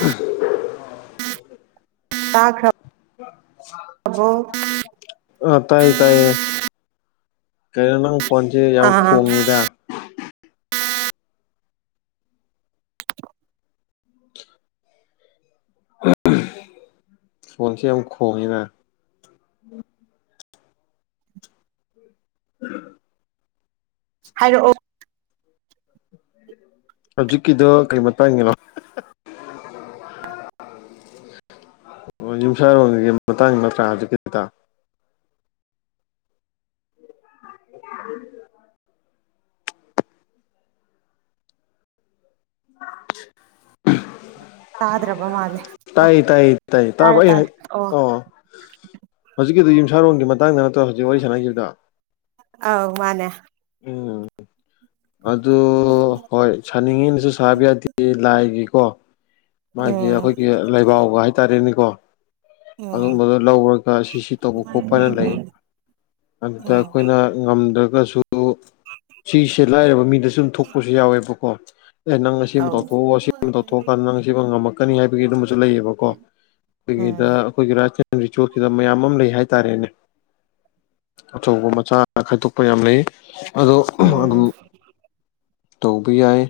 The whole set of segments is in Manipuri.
ꯎ ꯇꯥ ꯈ ꯑ ꯇꯌꯦ ꯇꯥꯏꯌꯦ ꯀꯩꯅꯣ ꯅꯪ ꯐꯣꯟꯁꯦ ꯌꯥꯝ ꯑꯥ ꯈꯣꯡꯉꯤꯗ ꯁꯣꯟꯁꯦ ꯌꯥꯝ ꯈꯣꯡꯉꯦꯗ ꯎꯝ ꯍꯥꯏꯔꯛꯑꯣ ꯍꯧꯖꯤꯛꯀꯤꯗ ꯀꯩ ꯃꯇꯥꯡꯉꯅꯣ ꯑꯣ ꯌꯨꯝꯁꯥꯔꯣꯜꯒꯤ ꯃꯇꯥꯡ ꯅꯇ꯭ꯔꯥ ꯑꯗꯨ ꯀ ꯇ [unintelligible] ꯇꯥꯗ꯭ꯔꯕ ꯃꯥꯜꯂꯦ [unintelligible] ꯑꯣ ꯇꯥꯏ ꯇꯥꯏ ꯇꯥꯏ ꯇꯥꯔꯦ ꯇꯥꯄ ꯇꯥꯔꯦ ꯍꯥꯏ ꯑꯣ ꯍꯧꯖꯤꯛ ꯀ ꯑꯗꯨ ꯃꯇꯥꯡꯗ ꯅꯠꯇꯣ ꯍꯧꯖꯤꯛ ꯋꯥꯔꯤ ꯁꯥꯟꯅꯈꯤꯕꯗ ꯑꯧ ꯃꯥꯅꯦ ꯎꯝ ꯑꯗꯨ ꯍꯣꯏ ꯁꯥꯅꯤꯡꯉꯤꯅꯁꯨ ꯁꯥꯕ ꯌꯥꯗꯦ ꯂꯥꯏꯒꯤꯀꯣ ꯃꯥꯒꯤ ꯎꯝ ꯑꯩꯈꯣꯏꯒꯤ ꯂꯩꯕꯥꯎꯒ ꯍꯥꯏꯇꯥꯔꯦꯅꯦꯀꯣ ꯎꯝ ꯑꯗꯨꯨꯝꯝꯕꯗꯨ ꯂꯧꯔꯒ ꯁꯤꯁꯤ ꯇꯧꯕ ꯈꯣꯠꯄ ꯍꯥꯏꯅ ꯂꯩ ꯑꯗꯨꯗ ꯎꯝ ꯑꯩꯈꯣꯏꯅ ꯉꯝꯗ꯭ꯔ ꯁꯨ ꯁꯤꯁꯦ ꯂꯥꯏꯔꯕ ꯃꯤꯗꯁꯨ ꯑꯗꯨꯝ ꯊꯣꯛꯄꯁꯨ ꯌꯥꯎꯋꯦꯕꯀꯣ ꯑꯦ ꯅꯪ ꯑꯁꯤ ꯑꯃ ꯑꯧ ꯇꯧꯊꯣꯛꯎ ꯑꯁꯤ ꯑꯃ ꯇꯧꯊꯑꯥꯟꯗ ꯅꯪ ꯑꯁꯤ ꯁꯤꯃ ꯉꯝꯃꯛꯀꯅꯤ ꯍꯥꯏꯒꯤ ꯑꯗꯨꯝ ꯑꯩꯈ ꯎꯝ ꯑꯩ ꯆꯣꯠꯗꯕ ꯃꯌꯥꯝ ꯑꯃ ꯂꯩ ꯍꯥꯏꯇꯥꯔꯦꯅꯦ ꯑꯆꯧꯕ ꯃꯆꯥ ꯈꯥꯏꯗꯣꯛꯄ ꯌꯥꯝ ꯂꯩ ꯑꯗꯣ ꯎꯝ ꯑꯗꯨꯝ ꯇꯧꯕ ꯌꯥꯏ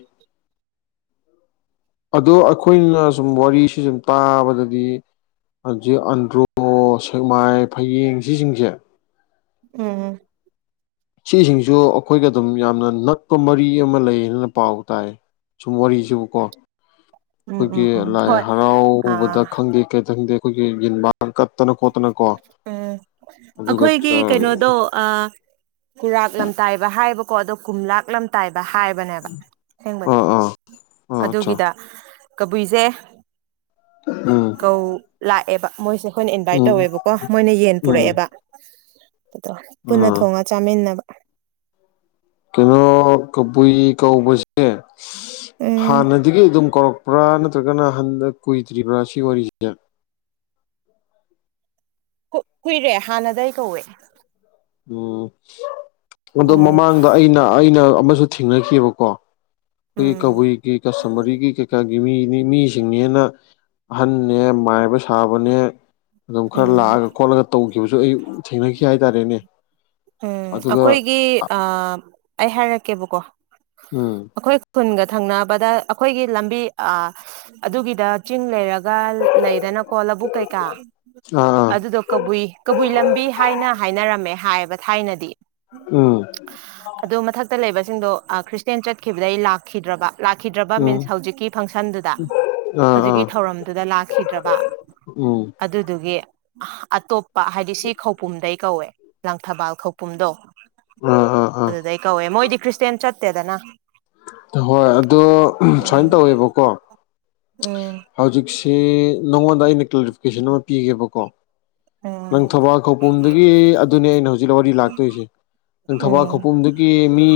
ꯑꯗꯣ ꯑꯩꯈꯣꯏꯅ ꯁꯨꯝ ꯋꯥꯔꯤꯁꯤ ꯁꯨꯝ ꯇꯥꯕꯗꯗꯤ ꯍꯧꯖꯤꯛ ꯑꯟꯗ꯭ꯔꯣ ꯁꯦꯛꯃꯥꯏ ꯐꯌꯦꯡ ꯁꯤꯁꯤꯡꯁꯦ ꯎꯝꯝ ꯁꯤꯁꯤꯡꯁꯨ ꯑꯩꯈꯣꯏꯒ ꯑꯗꯨꯝ ꯌꯥꯝꯅ ꯅꯛꯄ ꯃꯔꯤ ꯑꯃ ꯂꯩ ꯍꯥꯏꯅ ꯄꯥꯎ ꯇꯥꯏ ꯁꯨꯝ ꯋꯥꯔꯤꯁꯤꯕꯨꯀꯣ ꯎꯝ ꯑꯩꯈꯣꯏꯒꯤ ꯎꯝ ꯎꯝ ꯂꯥꯏ ꯍꯣꯏ ꯍꯔꯥꯎꯕꯗ ꯑꯥ ꯈꯪꯗꯦ ꯀꯩꯇ ꯈꯪꯗꯦ ꯑꯩꯈꯣꯏꯒꯤ ꯌꯦꯟꯕ ꯀꯠꯇꯅ ꯈꯣꯠꯇꯅꯀꯣ ꯎꯝ ꯑꯩꯈꯣꯏꯒꯤ ꯑꯥ ꯀꯩꯅꯣꯗꯣ ꯈꯨꯨꯔꯥꯛ ꯂꯝꯇꯥꯏꯕ ꯍꯥꯏꯕꯀꯣ ꯑꯗꯣ ꯀꯨꯝꯝꯂꯥꯛ ꯂꯝꯇꯥꯏꯕ ꯍꯥꯏꯕꯅꯦꯕ ꯑꯁꯦꯡꯕꯗꯤ ꯑꯥ ꯑꯥ ꯑꯠꯆꯥ ꯑꯗꯨꯒꯤꯗ ꯀꯕꯨꯏꯁꯦ ꯎꯝ ꯀꯧ ꯂꯥꯛꯑꯦꯕ ꯃꯣꯏꯁꯦ ꯑꯩꯈꯣꯏꯅ ꯏꯟꯚꯥꯏꯠ ꯎꯝ ꯇꯧꯋꯦꯕꯀꯣ ꯃꯣꯏꯅ ꯌꯦꯟ ꯎꯝ ꯄꯨꯔꯛꯑꯦꯕ ꯑꯗꯣ ꯄꯨꯟꯅ ꯑꯥ ꯊꯣꯡꯉ ꯆꯥꯃꯤꯟꯅꯕ ꯀꯩꯅꯣ ꯀꯕꯨꯏ ꯀꯧꯕꯁꯦ ꯎꯝ ꯍꯥꯟꯅꯗꯒꯤ ꯑꯗꯨꯝ ꯀꯧꯔꯛꯄ꯭ꯔꯥ ꯅꯠꯇ꯭ꯔꯒꯅ ꯑꯍꯟꯗ ꯀꯨꯏꯗ꯭ꯔꯤꯕ꯭ꯔꯥ ꯁꯤ ꯋꯥꯔꯤꯁꯤꯁꯦ ꯀꯨꯏꯔꯦ ꯍꯥꯟꯅꯗꯒꯤ ꯑꯩ ꯀꯧꯔꯦ ꯎꯝ ꯑꯗꯣ ꯃꯃꯥꯡꯗ ꯑꯩꯅ ꯑꯩꯅ ꯑꯃꯁꯨ ꯊꯦꯡꯅꯑꯕꯀꯣ ꯀ ꯎꯝ ꯀꯕꯨꯏꯒꯤ ꯀꯌꯥ ꯁꯃꯔꯤꯒꯤ ꯀ ꯀꯌꯥ ꯃꯤꯁꯤꯡꯅꯦꯅ ꯑꯍꯟꯅꯦ ꯃꯥꯏꯕ ꯁꯥꯕꯅꯦ ꯑꯗꯨꯝ ꯈꯔ ꯎꯝ ꯂꯥꯛꯑꯒ ꯈꯣꯠꯂꯒ ꯇꯧꯈꯤꯕꯁꯨ ꯑꯩ ꯊꯦꯡꯅꯈꯤ ꯍꯥꯏꯇꯥꯔꯦꯅꯦ ꯎꯝ ꯑꯗꯨꯒ ꯑꯩꯈꯣꯏꯒꯤ ꯑ ꯑꯩ ꯍꯥꯏꯔꯛꯀꯦꯕꯀꯣ ꯎꯝ ꯑꯩꯈꯣꯏ ꯈꯨꯟꯒ ꯊꯪꯅꯕꯗ ꯑꯩꯈꯣꯏꯒꯤ ꯂꯝꯕꯤ ꯑꯗꯨꯒꯤꯗ ꯆꯤꯡ ꯂꯩꯔꯒ ꯂꯩꯗꯅ ꯀꯣꯂꯕꯨꯛꯦ ꯀ ꯑꯥ ꯑꯥ ꯑꯗꯨꯗꯣ ꯀꯕꯨꯏ ꯀꯕꯨꯏ ꯂꯝꯕꯤ ꯍꯥꯏꯅ ꯍꯥꯏꯅꯔꯝꯃꯦ ꯍꯥꯏꯌꯦꯕ ꯊꯥꯏꯅꯗꯤ ꯎꯝ ꯑꯗꯨ ꯃꯊꯛꯇ ꯂꯩꯕꯁꯤꯡꯗꯣ ꯈ꯭ꯔꯤꯁꯇꯌꯥꯦꯟ ꯆꯠꯈꯤꯕꯗꯩ ꯂꯥꯛꯈꯤꯗ꯭ꯔꯕ ꯂꯥꯛꯈꯤꯗ꯭ꯔꯕ ꯎꯝ ꯃꯤꯟꯁ ꯍꯧꯖꯤꯛꯀꯤ ꯐꯪꯁꯟꯗꯨꯗ ꯑꯥ ꯍꯧꯖꯤꯛꯀꯤ ꯑꯥ ꯊꯧꯔꯝꯗꯨꯗ ꯂꯥꯛꯈꯤꯗ꯭ꯔꯕ ꯎꯝ ꯑꯗꯨꯗꯨꯒꯤ ꯑꯇꯣꯞꯄ ꯍꯥꯏꯗꯤ ꯁꯤ ꯈꯧꯄꯨꯝꯗꯩ ꯀꯧꯋꯦ ꯂꯥꯡꯊꯕꯥꯜ ꯈꯧꯄꯨꯝꯗꯣ ꯑꯥ ꯑꯥ ꯑꯥ ꯑꯗꯨꯗꯩ ꯀꯧꯋꯦ ꯃꯣꯏꯗꯤ ꯈ꯭ꯔꯤꯁꯇꯌꯥꯦꯟ ꯆꯠꯇꯦꯗꯅ ꯍꯣꯏ ꯑꯗꯣ ꯎꯝ ꯁꯨꯃꯥꯏꯅ ꯇꯧꯋꯦꯕꯀꯣ ꯎꯝ ꯍꯧꯖꯤꯛꯁꯦ ꯅꯉꯣꯟꯗ ꯑꯩꯅ ꯀ꯭ꯂꯥꯔꯤꯐꯤꯀꯦꯁꯟ ꯑꯃ ꯄꯤꯒꯦꯕꯀꯣ ꯎꯝ ꯅꯪ ꯊꯧꯕꯥꯜ ꯈꯧꯄꯨꯝꯗꯒꯤ ꯑꯗꯨꯅꯦ ꯑꯩꯅ ꯍꯧꯖꯤꯛ ꯋꯥꯔꯤ ꯂꯥꯛꯇꯣꯏꯁꯦ ꯅꯪ ꯊꯕꯥꯜ ꯎꯝ ꯈꯨꯄꯨꯝꯗꯨꯒꯤ ꯃꯤ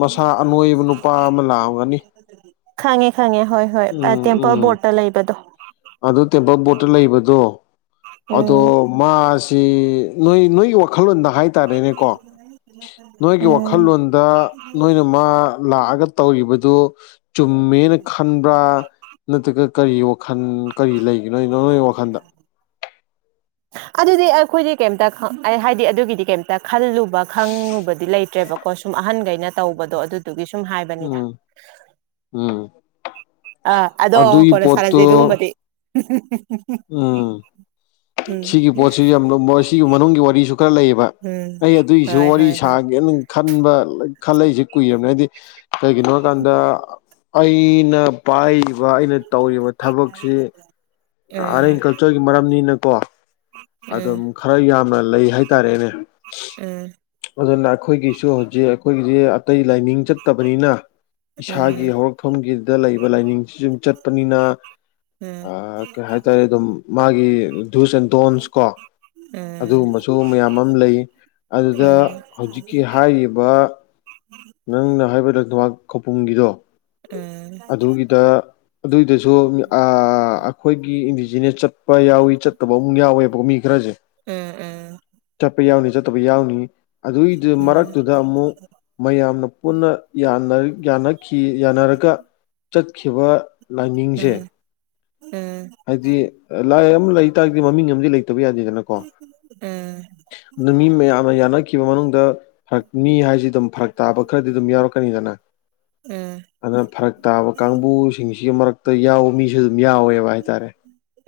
ꯃꯁꯥ ꯑꯅꯣꯏꯕ ꯅꯨꯄꯥ ꯑꯃ ꯂꯥꯛꯑꯝꯒꯅꯤ ꯈꯪꯉꯦ ꯈꯪꯉꯦ ꯍꯣꯏ ꯍꯣꯏ ꯎꯝ ꯇꯦꯝꯄꯜ ꯎꯝ ꯕꯣꯔꯠꯇ ꯂꯩꯕꯗꯣ ꯑꯗꯨ ꯇꯦꯝꯕꯜ ꯕꯣꯔꯠꯇ ꯂꯩꯕꯗꯣ ꯑꯗꯣ ꯎꯝ ꯃꯥꯁꯤ ꯅꯣꯏ ꯅꯣꯏꯒꯤ ꯋꯥꯈꯜꯂꯣꯟꯗ ꯍꯥꯏꯇꯥꯔꯦꯅꯦꯀꯣ ꯅꯣꯏꯒꯤ ꯎꯝ ꯋꯥꯈꯜꯂꯣꯟꯗ ꯅꯣꯏꯅ ꯃꯥ ꯂꯥꯛꯑꯒ ꯇꯧꯔꯤꯕꯗꯨ ꯆꯨꯝꯃꯦꯅ ꯈꯟꯕ꯭ꯔꯥ ꯅꯠꯇ꯭ꯔꯒ ꯀꯔꯤ ꯋꯥꯈꯟ ꯀꯔꯤ ꯂꯩꯒꯤꯅꯣꯅꯣ ꯅꯣꯏꯒꯤ ꯋꯥꯈꯟꯗ ꯑꯗꯨꯗꯤ ꯑꯩꯈꯣꯏꯗꯤ ꯀꯩꯝꯇ ꯍꯥꯏꯗꯤ ꯑꯗꯨꯒꯤꯗꯤ ꯀꯩꯝꯇ ꯈꯜꯂꯨꯕ ꯈꯪꯉꯨꯕꯗꯤ ꯂꯩꯇ꯭ꯔꯦꯕꯀꯣ ꯁꯨꯝ ꯑꯍꯟꯈꯩꯅ ꯇꯧꯕꯗꯣ ꯑꯗꯨ ꯑꯗꯨꯒꯤ ꯁꯨꯝ ꯍꯥꯏꯕꯅꯤꯗ ꯎꯝ ꯎꯝ ꯑꯥ ꯑꯗꯣ ꯑꯗꯨꯒꯤ ꯀꯣꯟꯅ ꯄꯣꯠꯇꯨ ꯁꯥꯟꯅꯖꯩ ꯑꯗꯨꯒꯨꯝꯕꯗꯤ ꯎꯝ ꯎꯝ ꯁꯤꯒꯤ ꯄꯣꯠꯁꯤ ꯌꯥꯝ ꯁꯤꯒꯤ ꯃꯅꯨꯡꯒꯤ ꯋꯥꯔꯤꯁꯨ ꯈꯔ ꯂꯩꯌꯦꯕ ꯎꯝ ꯑꯩ ꯑꯗꯨꯒꯤꯁꯨ ꯍꯣꯏ ꯋꯥꯔꯤ ꯍꯣꯏ ꯍꯣꯏ ꯁꯥꯒꯦꯅ ꯈꯟꯕ ꯈꯜꯂꯛꯏꯁꯦ ꯀꯨꯏꯔꯕꯅꯦ ꯍꯥꯏꯗꯤ ꯀꯩꯒꯤꯅꯣ ꯍꯥꯏꯀꯥꯟꯗ ꯑꯩꯅ ꯄꯥꯏꯔꯤꯕ ꯑꯩꯅ ꯇꯧꯔꯤꯕ ꯊꯕꯛꯁꯤ ꯎꯝ ꯑꯥꯔꯠ ꯑꯦꯟ ꯀꯜꯆꯔꯒꯤ ꯃꯔꯝꯅꯤꯅꯀꯣ ꯑꯗꯨꯝ ꯎꯝ ꯈꯔ ꯌꯥꯝꯅ ꯂꯩ ꯍꯥꯏꯇꯥꯔꯦꯅꯦ ꯎꯝ ꯑꯗꯨꯅ ꯑꯩꯈꯣꯏꯒꯤꯁꯨ ꯍꯧꯖꯤꯛ ꯑꯩꯈꯣꯏꯒꯤꯗꯤ ꯑꯇꯩ ꯂꯥꯏꯅꯤꯡ ꯆꯠꯇꯕꯅꯤꯅ ꯎꯝ ꯏꯁꯥꯒꯤ ꯍꯧꯔꯛꯐꯝꯒꯤ ꯗ ꯂꯩꯕ ꯂꯥꯏꯅꯤꯡꯁꯤꯁꯨꯨꯝ ꯆꯠꯄꯅꯤꯅ ꯎꯝ ꯀꯩ ꯍꯥꯏꯇꯥꯔꯦ ꯑꯗꯨꯝ ꯃꯥꯒꯤ ꯙꯨꯁ ꯑꯦꯟ ꯇꯣꯟꯁ ꯎ ꯑꯗꯨꯒꯨꯝꯕꯁꯨ ꯃꯌꯥꯝ ꯑꯃ ꯂꯩ ꯑꯗꯨꯗ ꯍꯧꯖꯤꯛꯀꯤ ꯍꯥꯏꯔꯤꯕ ꯅꯪꯅ ꯍꯥꯏꯕꯗ ꯅꯍ ꯈꯧꯄꯨꯝꯒꯤꯗꯣ ꯎꯝ ꯑꯗꯨꯒꯤꯗ ꯑꯗꯨꯏꯗꯁꯨ ꯑꯩꯈꯣꯏꯒꯤ ꯏꯟꯗꯤꯖꯤꯅ꯭ꯁ ꯆꯠꯄ ꯌꯥꯎꯋꯤ ꯆꯠꯇꯕ ꯑꯃꯨꯛ ꯌꯥꯎꯋꯦꯕꯀ ꯃꯤ ꯈꯔ [unintelligible] ꯆꯠꯄ ꯌꯥꯎꯅꯤ ꯆꯠꯇꯕ ꯌꯥꯎꯅꯤ ꯑꯗꯨꯏꯗꯨ ꯃꯔꯛꯇꯨꯗ ꯑꯃꯨꯛ ꯃꯌꯥꯝꯅ ꯄꯨꯟꯅ ꯌꯥꯅꯈꯤ ꯌꯥꯅꯔꯒ ꯆꯠꯈꯤꯕ ꯂꯥꯏꯅꯤꯡꯡꯁꯦ ꯍꯥꯏꯗꯤ ꯂꯥꯏ ꯑꯃ ꯂꯩꯇꯥꯥꯔꯗꯤ ꯃꯃꯤꯡ ꯑꯃꯗꯤ ꯂꯩꯇ ꯇꯕ ꯌꯥꯗꯦꯗꯅꯀꯣ ꯑꯗꯨ ꯃꯤ ꯃꯌꯥꯝꯅ ꯌꯥꯅꯈꯤꯕ ꯃꯅꯨꯡꯗ ꯍ ꯃꯤ ꯍꯥꯏꯁꯤ ꯑꯗꯨ ꯐꯔꯛ ꯇꯥꯕ ꯈꯔꯗꯤ ꯑꯗꯨꯝ ꯌꯥꯎꯔꯛꯀꯅꯤꯗꯅ ꯑꯗꯨꯅ ꯐꯔꯛ ꯇꯥꯕ ꯀꯥꯡꯕꯨꯁꯤꯡꯁꯤꯒꯤ ꯃꯔꯛ ꯌꯥꯎꯕ ꯃꯤꯁꯨ ꯑꯗꯨꯝ ꯌꯥꯎꯋꯦꯕ ꯍꯥꯏꯇꯥꯔꯦ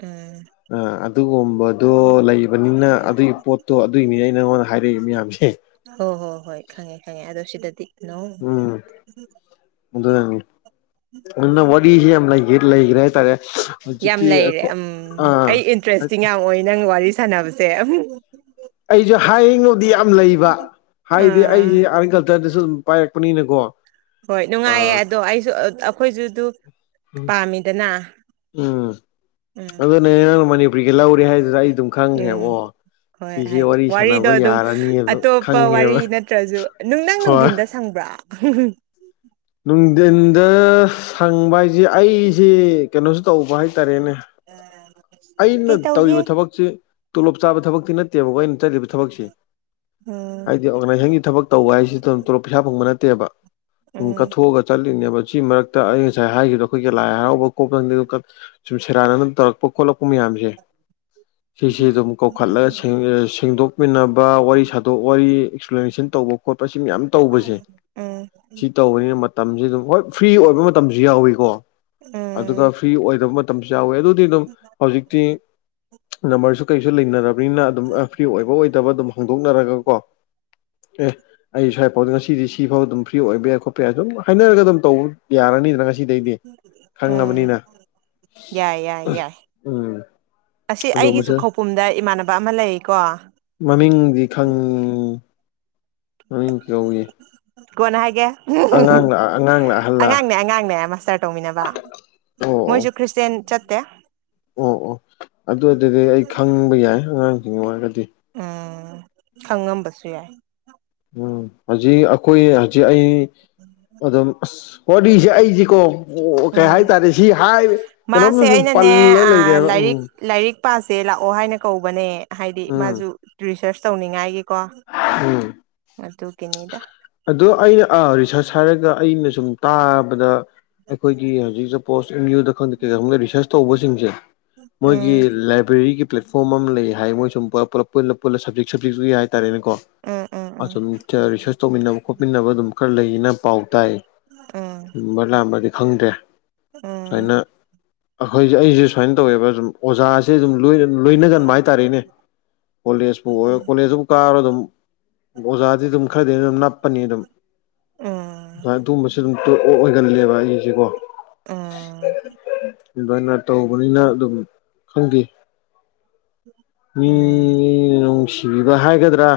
ꯎꯝ ꯑ ꯑꯗꯨꯒꯨꯝꯕꯗꯣ ꯂꯩꯕꯅꯤꯅ ꯑꯗꯨꯒꯤ ꯄꯣꯠꯇꯣ ꯑꯗꯨꯒꯤꯅꯤꯅꯦ ꯑ ꯅꯪꯉꯣꯟꯗ ꯍꯥꯏꯔꯛꯏ ꯃꯌꯥꯝꯁꯦ ꯍꯣ ꯍꯣ ꯍꯣꯏ ꯈꯪꯉꯦ ꯈꯪꯉꯦ ꯑꯗꯣ ꯁꯤꯗꯗꯤ ꯅꯣ ꯎꯝ ꯑꯗꯨꯟꯅ ꯀꯔꯤꯁꯤ ꯌꯥꯝ ꯂꯩꯦ ꯂꯩꯈ꯭ꯔꯦ ꯍꯥꯏꯇꯥꯔꯦ ꯌꯥꯝ ꯍꯧꯖꯤꯛꯀꯤ ꯂꯩꯔꯦ ꯎꯝ ꯑꯥ ꯑꯩ ꯏꯟꯇꯔꯦꯁꯇꯤꯡ ꯌꯥꯝ ꯑꯣꯏ ꯅꯪ ꯋꯥꯔꯤ ꯁꯥꯟꯅꯕꯁꯦꯝ ꯑꯩꯁꯨ ꯍꯥꯏꯉꯕꯨꯗꯤ ꯌꯥꯝ ꯂꯩꯕ ꯍꯥꯏꯗꯤ ꯑꯩꯁꯦ ꯑꯥ ꯑꯥꯔꯠ ꯑꯦꯟ ꯀꯜꯆꯔꯗꯁꯨ ꯑꯗꯨꯝ ꯄꯥꯏꯔꯛꯄꯅꯤꯅꯀꯣ ꯍꯣꯏ ꯅꯨꯡꯉꯥꯏꯌꯦꯦ ꯑꯗꯣ ꯑꯩꯁꯨ ꯑꯩꯈꯣꯏꯁꯨ ꯑꯗꯨ ꯄꯥꯝꯃꯤꯗꯅ ꯎꯝ ꯎꯝ ꯑꯗꯨ ꯅ ꯅꯪ ꯃꯅꯤꯄꯨꯔꯤꯒꯤ ꯂꯧꯔꯦ ꯍꯥꯏꯗꯨꯗ ꯑꯩ ꯑꯗꯨꯝ ꯈꯪꯈ꯭ꯔꯦꯕ ꯎꯝ ꯑꯣ ꯍꯣꯏ ꯁꯤꯁꯦ ꯍꯥꯏꯗꯤ ꯋꯥꯔꯤ ꯋꯥꯔꯤꯗꯣ ꯁꯥꯟꯅꯕ ꯑꯗꯨꯝ ꯌꯥꯔꯅꯤꯕ ꯑꯇꯣꯞꯄ ꯋꯥꯔꯤ ꯈꯪꯉꯦꯕ ꯅꯠꯇ꯭ꯔꯁꯨ ꯅꯨꯡꯊꯪ ꯍꯣꯏ ꯅꯨꯡꯊꯤꯟꯗ ꯁꯪꯕ꯭ꯔꯥ ꯎ ꯅꯨꯡꯊꯤꯟꯗ ꯁꯪꯕ ꯍꯥꯏꯁꯦ ꯑꯩꯁꯦ ꯀꯩꯅꯣꯁꯨ ꯇꯧꯕ ꯍꯥꯏꯇꯥꯔꯦꯅꯦ ꯑꯩꯅ ꯀꯩꯇꯧꯒꯦ ꯇꯧꯔꯤꯕ ꯊꯕꯛꯁꯤ ꯇꯣꯂꯣꯞ ꯆꯥꯕ ꯊꯕꯛꯇꯤ ꯅꯠꯇꯦꯕꯀꯣ ꯑꯩꯅ ꯆꯠꯂꯤꯕ ꯊꯕꯛꯁꯤ ꯎꯝ ꯍꯥꯏꯗꯤ ꯑꯣꯔꯒꯅꯥꯏꯖꯦꯁꯟꯒꯤ ꯊꯕꯛ ꯇꯧꯕ ꯍꯥꯏꯁꯤꯗꯂꯞ ꯄꯩꯁꯥ ꯐꯪꯕ ꯅꯠꯇꯦꯕ ꯑꯗꯨꯝ ꯎꯝ ꯀꯠꯊꯣꯛꯑꯒ ꯆꯠꯂꯤ ꯤꯡꯅꯦꯕ ꯁꯤ ꯃꯔꯛꯇ ꯑꯩ ꯉꯁꯥꯏ ꯍꯥꯏꯈꯤꯕꯗꯣ ꯑꯩꯈꯣꯏꯒꯤ ꯂꯥꯏ ꯍꯔꯥꯎꯕ ꯀꯣꯇꯪ ꯁꯨꯝ ꯁꯦꯔꯥꯟꯅꯅ ꯇꯧꯔꯛꯄ ꯎꯃꯤꯌꯥꯝꯝꯁꯦ ꯁꯤꯁ ꯑꯗꯨꯝ ꯀꯧꯈꯠꯂꯒ ꯁꯦꯡꯗꯣꯛꯃꯤꯟꯅꯕ ꯋꯥꯔꯤ ꯁꯥꯗꯣꯛ ꯋꯥꯔꯤ ꯑꯦꯛꯁꯄ꯭ꯂꯦꯅꯦꯁꯟ ꯃꯁꯤ ꯃꯌꯥꯝ ꯇꯧꯕꯁꯦ ꯎꯝ ꯁꯤ ꯇꯧꯕꯅꯤꯅ ꯃꯇꯝꯁꯦ ꯑꯗꯨꯝ ꯍꯣꯏ ꯐ꯭ꯔꯤ ꯑꯣꯏꯕ ꯃꯇꯝꯁꯨ ꯌꯥꯎꯏꯤꯀꯣ ꯎꯝ ꯑꯗꯨꯒ ꯐ꯭ꯔꯤ ꯑꯣꯏꯗꯕ ꯑꯗꯨꯝ ꯍꯧ ꯀ ꯅ ꯑꯗꯨꯝ ꯐ꯭ꯔꯤ ꯑꯣꯏꯕ ꯑꯣꯏꯗꯕ ꯑꯗꯨꯝ ꯍꯧꯗꯣꯛꯅꯔꯒ ꯀꯣ ꯑꯦ ꯑꯩ ꯁ꯭ꯋꯥꯏꯐꯥꯎꯗ ꯉꯁꯤꯗꯤ ꯁꯤꯐꯥꯎ ꯑꯗꯨꯝ ꯐ꯭ꯔꯤ ꯑꯣꯏꯕ ꯌꯥꯏ ꯈꯣꯠꯄ ꯌꯥꯏ ꯑꯗꯨꯝ ꯍꯥꯏꯅꯔꯒ ꯑꯗꯨꯝ ꯇꯧꯕ ꯌꯥꯔꯅꯤꯗꯅ ꯉ ꯑꯁꯤꯗꯩꯗꯤ ꯎꯝ ꯈꯪꯉꯕꯅꯤꯅ ꯌꯥꯏ ꯌꯥꯏ ꯎꯝ [inaudible] ꯑꯁꯤ ꯑꯗꯣ ꯑꯩꯒꯤꯁꯨ ꯃꯁꯤ ꯈꯧꯄꯨꯝꯗ ꯏꯃꯥꯟꯅꯕ ꯑꯃ ꯂꯩꯀꯣ ꯎ ꯅ ꯀꯣꯦ ꯀꯅ ꯍꯥꯏꯒꯦ ꯑꯉꯥꯡ ꯑꯉꯥꯡ ꯑꯉꯥꯡꯅꯦ ꯑꯉꯥꯡꯅꯦ ꯃꯥꯁꯇꯔ ꯇꯧꯃꯤꯟꯅꯕ ꯃꯣꯏꯁꯨ ꯑꯣ ꯑꯣ ꯈ꯭ꯔꯤꯁꯇꯦꯟ ꯆꯠꯇꯦ ꯑꯣ ꯑꯣ ꯑꯗꯨ ꯑꯗꯨꯗꯤ ꯑꯩ ꯈꯪꯕ ꯌꯥꯏ ꯑꯉꯥꯡꯁꯤꯡ ꯑꯣꯏꯔꯒꯗꯤ ꯎ ꯈꯪꯉꯝꯕꯁꯨ ꯌꯥꯏ ꯎꯝ ꯍꯧꯖꯤꯛ ꯑꯩꯈꯣꯏ ꯍꯧꯖꯤꯛ ꯑꯩ ꯑꯗꯨꯝ ꯑꯁ ꯋꯥꯔꯤꯁꯦ ꯑꯩꯁ ꯀꯣ ꯀꯩ ꯎꯝ ꯍꯥꯏꯇꯥꯔꯦ ꯁꯤ ꯍꯥꯏ ꯀꯩꯅꯣꯝꯅ ꯃꯥꯁꯦ ꯁꯨꯝ ꯄꯜꯂꯒ ꯂꯩꯔꯦꯕ ꯎꯝ ꯃꯥꯁꯦ ꯂꯥꯛꯑꯣ ꯍꯥꯏꯅ ꯀꯧꯕꯅꯦ ꯍꯥꯏꯗꯤ ꯎꯝ ꯃꯥꯁꯨ ꯔꯤꯁꯔꯁ ꯇꯧꯅꯤꯡꯉꯥꯏꯒꯤ ꯎꯝ ꯑꯗꯣ ꯑꯩꯅ ꯔꯤꯁꯔꯁ ꯍꯥꯏꯔꯒ ꯑꯩꯅ ꯁꯨꯝ ꯇꯥꯕꯗ ꯑꯩꯈꯣꯏꯒꯤ ꯍꯧꯖꯤꯛꯁꯦ ꯄꯣꯁ ꯑꯦꯝ ꯌꯨꯗ ꯈꯪꯗꯦ ꯀꯩꯀ ꯈꯒ ꯔꯤꯁꯔꯁ ꯇꯧꯕꯁꯤꯡꯁꯦ ꯃꯣꯏꯒꯤ ꯎꯝ ꯂꯥꯏꯕ꯭ꯔꯦꯔꯤꯒꯤ ꯄ꯭ꯂꯦꯠꯐꯣꯝ ꯑꯃ ꯂꯩ ꯍꯥꯏ ꯃꯣꯏ ꯁꯨꯝ ꯄꯨ ꯄꯨꯂꯞ ꯄꯨꯂ ꯄꯨꯂ ꯁꯞꯖꯦꯛ ꯁꯞꯖꯦꯛꯛꯇꯨ ꯍꯥꯏꯇꯥꯔꯦꯅꯦꯀꯣꯝ ꯎꯝ ꯎꯝ ꯔꯤꯁꯔꯁ ꯇꯧꯃꯤꯟꯅꯕ ꯈꯣꯠꯃꯤꯟꯅꯕ ꯑꯗꯨꯝ ꯈꯔ ꯂꯩꯌꯦꯅ ꯄꯥꯎ ꯇꯥꯏ ꯎꯝ ꯁꯨꯝꯕ ꯂꯥꯛꯝꯕꯗꯤ ꯈꯪꯗ꯭ꯔꯦ ꯎꯝ ꯁꯨꯃꯥꯏꯅ ꯑꯩꯈꯣꯏꯁꯦ ꯑꯩꯁꯦ ꯁꯨꯃꯥꯏꯅ ꯇꯧꯋꯦꯕ ꯑꯗꯨꯝ ꯑꯣꯖꯥꯁꯦ ꯑꯗꯨꯝ ꯂꯣꯏꯅꯒꯟꯕ ꯍꯥꯏꯇꯥꯔꯦꯅꯦ ꯀꯣꯂꯦꯖꯄꯨ ꯑꯣꯏ ꯀꯣꯂꯦꯖꯇ ꯑꯣꯖꯥꯗꯤ ꯑꯗꯨꯝ ꯈꯔꯗꯤ ꯑꯗꯨꯝ ꯅꯞꯄꯅꯤ ꯑꯗꯨꯝ ꯎꯝ ꯑꯗꯨꯃ ꯑꯗꯨꯒꯨꯝꯕꯁꯨ ꯑꯗꯨꯝ ꯑꯣꯏꯒꯜꯂꯦꯕ ꯑꯩꯁꯦꯀꯣ ꯎꯝ ꯑꯗꯨꯃꯥꯏꯅ ꯇꯧꯕꯅꯤꯅ ꯑꯗꯨꯝ ꯈꯪꯈꯤ ꯃꯤ ꯎꯝ ꯎꯝ ꯅꯨꯡꯁꯤꯕꯤꯕ ꯍꯥꯏꯒꯗ꯭ꯔꯥ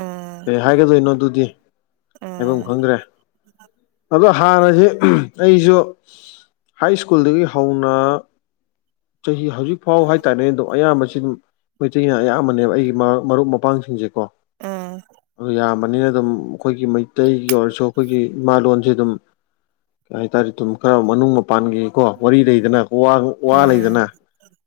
ꯎꯝ ꯀꯩ ꯍꯥꯏꯒꯗꯣꯏꯅꯣ ꯑꯗꯨꯗꯤ ꯍꯥꯏꯐꯝ ꯈꯪꯗ꯭ꯔꯦ ꯑꯕ ꯍꯥꯟꯅꯁ ꯑꯩꯁꯨ ꯍꯥꯏ ꯁ꯭ꯀꯨꯜꯗꯒꯤ ꯍꯧꯅ ꯆꯍꯤ ꯍꯧꯖꯤꯛ ꯐꯥꯎ ꯍꯥꯏꯇꯥꯔꯦꯅꯦ ꯑꯗꯨꯝ ꯑꯌꯥꯝꯕꯁꯤ ꯑꯗꯨꯝ ꯃꯩꯇꯩꯅ ꯑꯌꯥꯝꯕꯅꯦꯕ ꯑꯩꯒꯤ ꯃꯔ ꯃꯔꯨꯞ ꯃꯄꯥꯡꯁꯤꯡꯁꯦ ꯣ ꯎꯝ ꯎꯝ ꯑꯗꯨ ꯌꯥꯝ ꯅꯤꯅ ꯑꯗꯨꯝ ꯑꯩꯈꯣꯏꯒꯤ ꯃꯩꯇꯩꯒꯤ ꯑꯣꯏꯔꯁꯨ ꯑꯩꯈꯣꯏꯒꯤ ꯏꯃꯥ ꯂꯣꯟꯁꯦ ꯑꯗꯨꯝ ꯀꯩ ꯍꯥꯏꯇꯥꯔꯦ ꯑꯗꯨꯨꯝ ꯈꯔ ꯃꯅꯨꯡ ꯃꯄꯥꯟꯒꯤꯀꯣ ꯋꯥꯔꯤ ꯂꯩꯗꯅ ꯋꯥ ꯎꯝ ꯂꯩꯗꯅ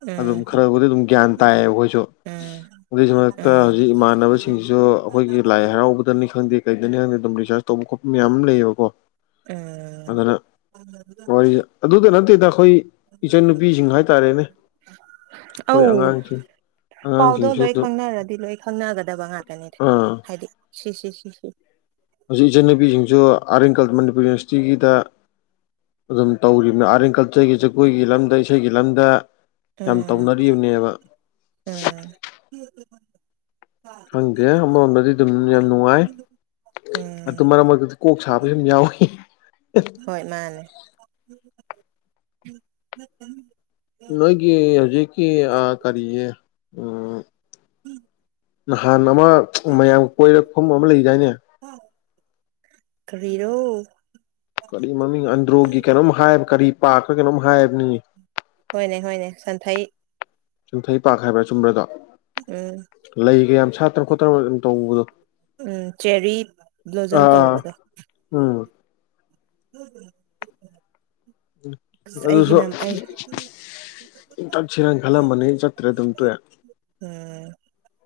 ꯎꯝ ꯑꯗꯨꯝ ꯈꯔꯕꯨꯗꯤ ꯑꯗꯨꯝ ꯒ꯭ꯌꯥꯟ ꯇꯥꯏꯌꯦ ꯑꯩꯈꯣꯏꯁꯨ ꯎꯝ ꯑꯗꯨꯏꯁꯨ ꯃꯔꯛꯇ ꯎꯝ ꯍꯧꯖꯤꯛ ꯏꯃꯥꯟꯅꯕꯁꯤꯡꯁꯤꯁꯨ ꯑꯩꯈꯣꯏꯒꯤ ꯂꯥꯏ ꯍꯔꯥꯎꯕꯗꯅꯤ ꯈꯪꯗꯦ ꯀꯩꯗꯅꯤ ꯈꯪꯗꯦ ꯑꯗꯨꯝ ꯔꯤꯁꯥꯔꯁ ꯇꯧꯕ ꯈꯣꯠꯄ ꯃꯌꯥꯝ ꯑꯃ ꯂꯩꯌꯦꯕꯀꯣ ꯎꯝ ꯑꯗꯨꯅ ꯋꯥꯔꯤ ꯑꯗꯨꯗ ꯅꯠꯇꯦꯗ ꯑꯩꯈꯣꯏ ꯏꯆꯟꯅꯨꯄꯤꯁꯤꯡ ꯍꯥꯏ ꯀꯔꯤꯅꯦ ꯑꯩꯈꯣꯏ ꯑꯧ ꯑꯉꯥꯡꯁꯤꯡ ꯄꯥꯎꯗꯣ ꯑꯉꯥꯡꯁꯤꯡꯁꯨ ꯂꯣꯏ ꯑꯗꯨ ꯈꯪꯅꯔꯗꯤ ꯂꯣꯏ ꯈꯪꯅꯒꯗꯕ ꯉꯥꯛꯇꯅꯤ ꯑꯥ ꯍꯥꯏꯗꯤ ꯁꯤ ꯁꯤ ꯁꯤ ꯁꯤ ꯍꯧꯖꯤꯛ ꯏꯆꯟꯅꯨꯄꯤꯁꯤꯡꯁꯨ ꯑꯥꯔꯠ ꯑꯦꯟ ꯀꯜꯆꯔ ꯃꯅꯤꯄꯨꯔ ꯌꯨꯅꯤꯚꯔꯁꯤꯇꯤꯒꯤꯗ ꯑꯗꯨꯝ ꯇꯧꯔꯤꯕꯅꯤ ꯑꯥꯔꯠ ꯑꯦꯟ ꯀꯜꯆꯔꯒꯤ ꯖꯒꯣꯏꯒꯤ ꯂꯝꯗ ꯏꯁꯩꯒꯤ ꯂꯝꯗ ꯌꯥꯝ ꯎꯝ ꯇꯧꯅꯔꯤꯕꯅꯦꯕ ꯎꯝ ꯈꯪꯗꯦ ꯑꯃꯔꯣꯝꯗꯗꯤ ꯑꯗꯨꯝ ꯌꯥꯝ ꯅꯨꯡꯉꯥꯏ ꯑꯗꯨ ꯎꯝ ꯃꯔꯛ ꯃꯔꯛꯇꯗꯤ ꯀꯣꯛ ꯁꯥꯕꯁꯨ ꯑꯗꯨꯨꯝ ꯌꯥꯎꯏꯤ ꯍꯣꯏ ꯃꯥꯅꯦ ꯅꯣꯏꯒꯤ ꯍꯧꯖꯤꯛꯀꯤ ꯀꯔꯤꯁ ꯎꯝ ꯎꯝ ꯅꯍꯥꯟ ꯑꯃ ꯃꯌꯥꯝ ꯀꯣꯏꯔ ꯐꯐꯝ ꯑꯃ ꯂꯩꯗꯥꯏꯅꯦ ꯀꯔꯣ ꯀꯔꯤ ꯃꯃꯤꯡ ꯑꯟꯗ꯭ꯔꯣꯒꯤ ꯀꯩꯅꯣꯝ ꯍꯥꯏꯕ ꯀꯔꯤ ꯄꯥꯛꯈ ꯀꯩꯅꯣꯝ ꯍꯥꯏꯕꯅꯤ ꯍꯣꯏꯅꯦ ꯍꯣꯏꯅꯦ ꯁꯟꯊ ꯌꯨꯝꯊꯩ ꯄꯥ ꯍꯥꯏꯕ꯭ꯔꯥ ꯆꯨꯝꯕ꯭ꯔꯗꯣ ꯎꯝ ꯂꯩꯒ ꯌꯥꯝ ꯁꯥꯠꯇꯅ ꯈꯣꯠꯇꯅ ꯑꯗꯨ ꯇꯧꯕꯗꯣ ꯎꯝ ꯆꯦꯔꯤ ꯕ꯭ꯂꯣꯖꯝ ꯑꯥ ꯇꯧꯕꯗꯣ ꯎꯝ ꯎꯝ ꯍꯝ ꯎ ꯑꯗꯨꯁꯨ ꯆꯠꯁꯤꯔ ꯈꯜꯂꯝꯃꯅꯤ ꯆꯠꯇ꯭ꯔꯦ ꯑꯗꯨꯝ ꯇꯨꯦ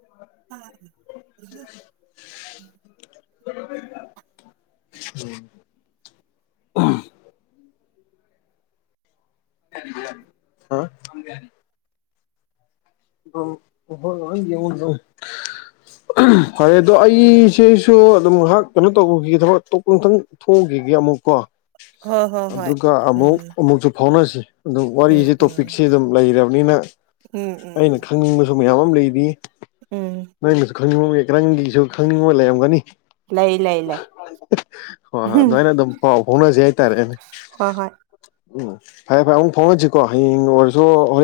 ꯑ [unintelligible] [unintelligible] ꯑ ꯍ ꯋꯥ ꯌꯦ ꯐꯔꯦ ꯑꯗꯣ ꯑꯩꯁꯦꯁꯨ ꯑꯗꯨꯝ ꯉꯥꯏꯍꯥꯛ ꯀꯩꯅꯣ ꯇꯧꯕꯈꯤ ꯊꯕꯛꯇꯄꯇꯪ ꯊꯣꯛꯎꯈꯤ ꯑꯃꯨꯛꯀꯣ ꯍꯣꯏ ꯍꯣꯏ ꯍꯣꯏ ꯑꯗꯨꯒ ꯑꯃꯨꯛ ꯎꯝ ꯑꯃꯨꯛꯁꯨ ꯐꯥꯎꯅꯁꯤ ꯑꯗꯨꯝ ꯎꯝ ꯋꯥꯔꯤꯁꯦ ꯎꯝ ꯇꯣꯄꯤꯛꯁꯦ ꯑꯗꯨꯝ ꯂꯩꯔꯕꯅꯤꯅ ꯎꯝ ꯎꯝ ꯑꯩꯅ ꯎꯝ ꯈꯪꯅꯤꯡꯕ ꯁ ꯃꯌꯥꯝ ꯑꯃ ꯂꯩꯔꯤ ꯎꯝ ꯅꯪꯅꯁꯨ ꯈꯪꯅꯤꯡꯕ ꯃꯤ ꯀꯔꯪꯒꯤꯁꯨ ꯈꯪꯅꯤꯡꯕ ꯂꯩꯔꯝꯒꯅꯤ ꯂꯩ ꯂꯩ ꯂꯩ ꯍꯣꯏ ꯍꯣꯏ ꯑꯗꯨꯥꯏꯅ ꯑꯗꯨꯝ ꯄꯥꯎ ꯐꯥꯎꯅꯖꯩ ꯍꯥꯏꯇꯥꯔꯦꯅꯦ ꯍꯣꯏ ꯍꯣꯏ ꯎꯝ ꯐꯔꯦ ꯐꯔꯦ ꯑꯃꯨꯛ ꯐꯣꯡꯅꯁꯤꯀꯣ ꯍꯌꯦꯡ ꯑꯣꯏꯔꯁꯨ ꯍ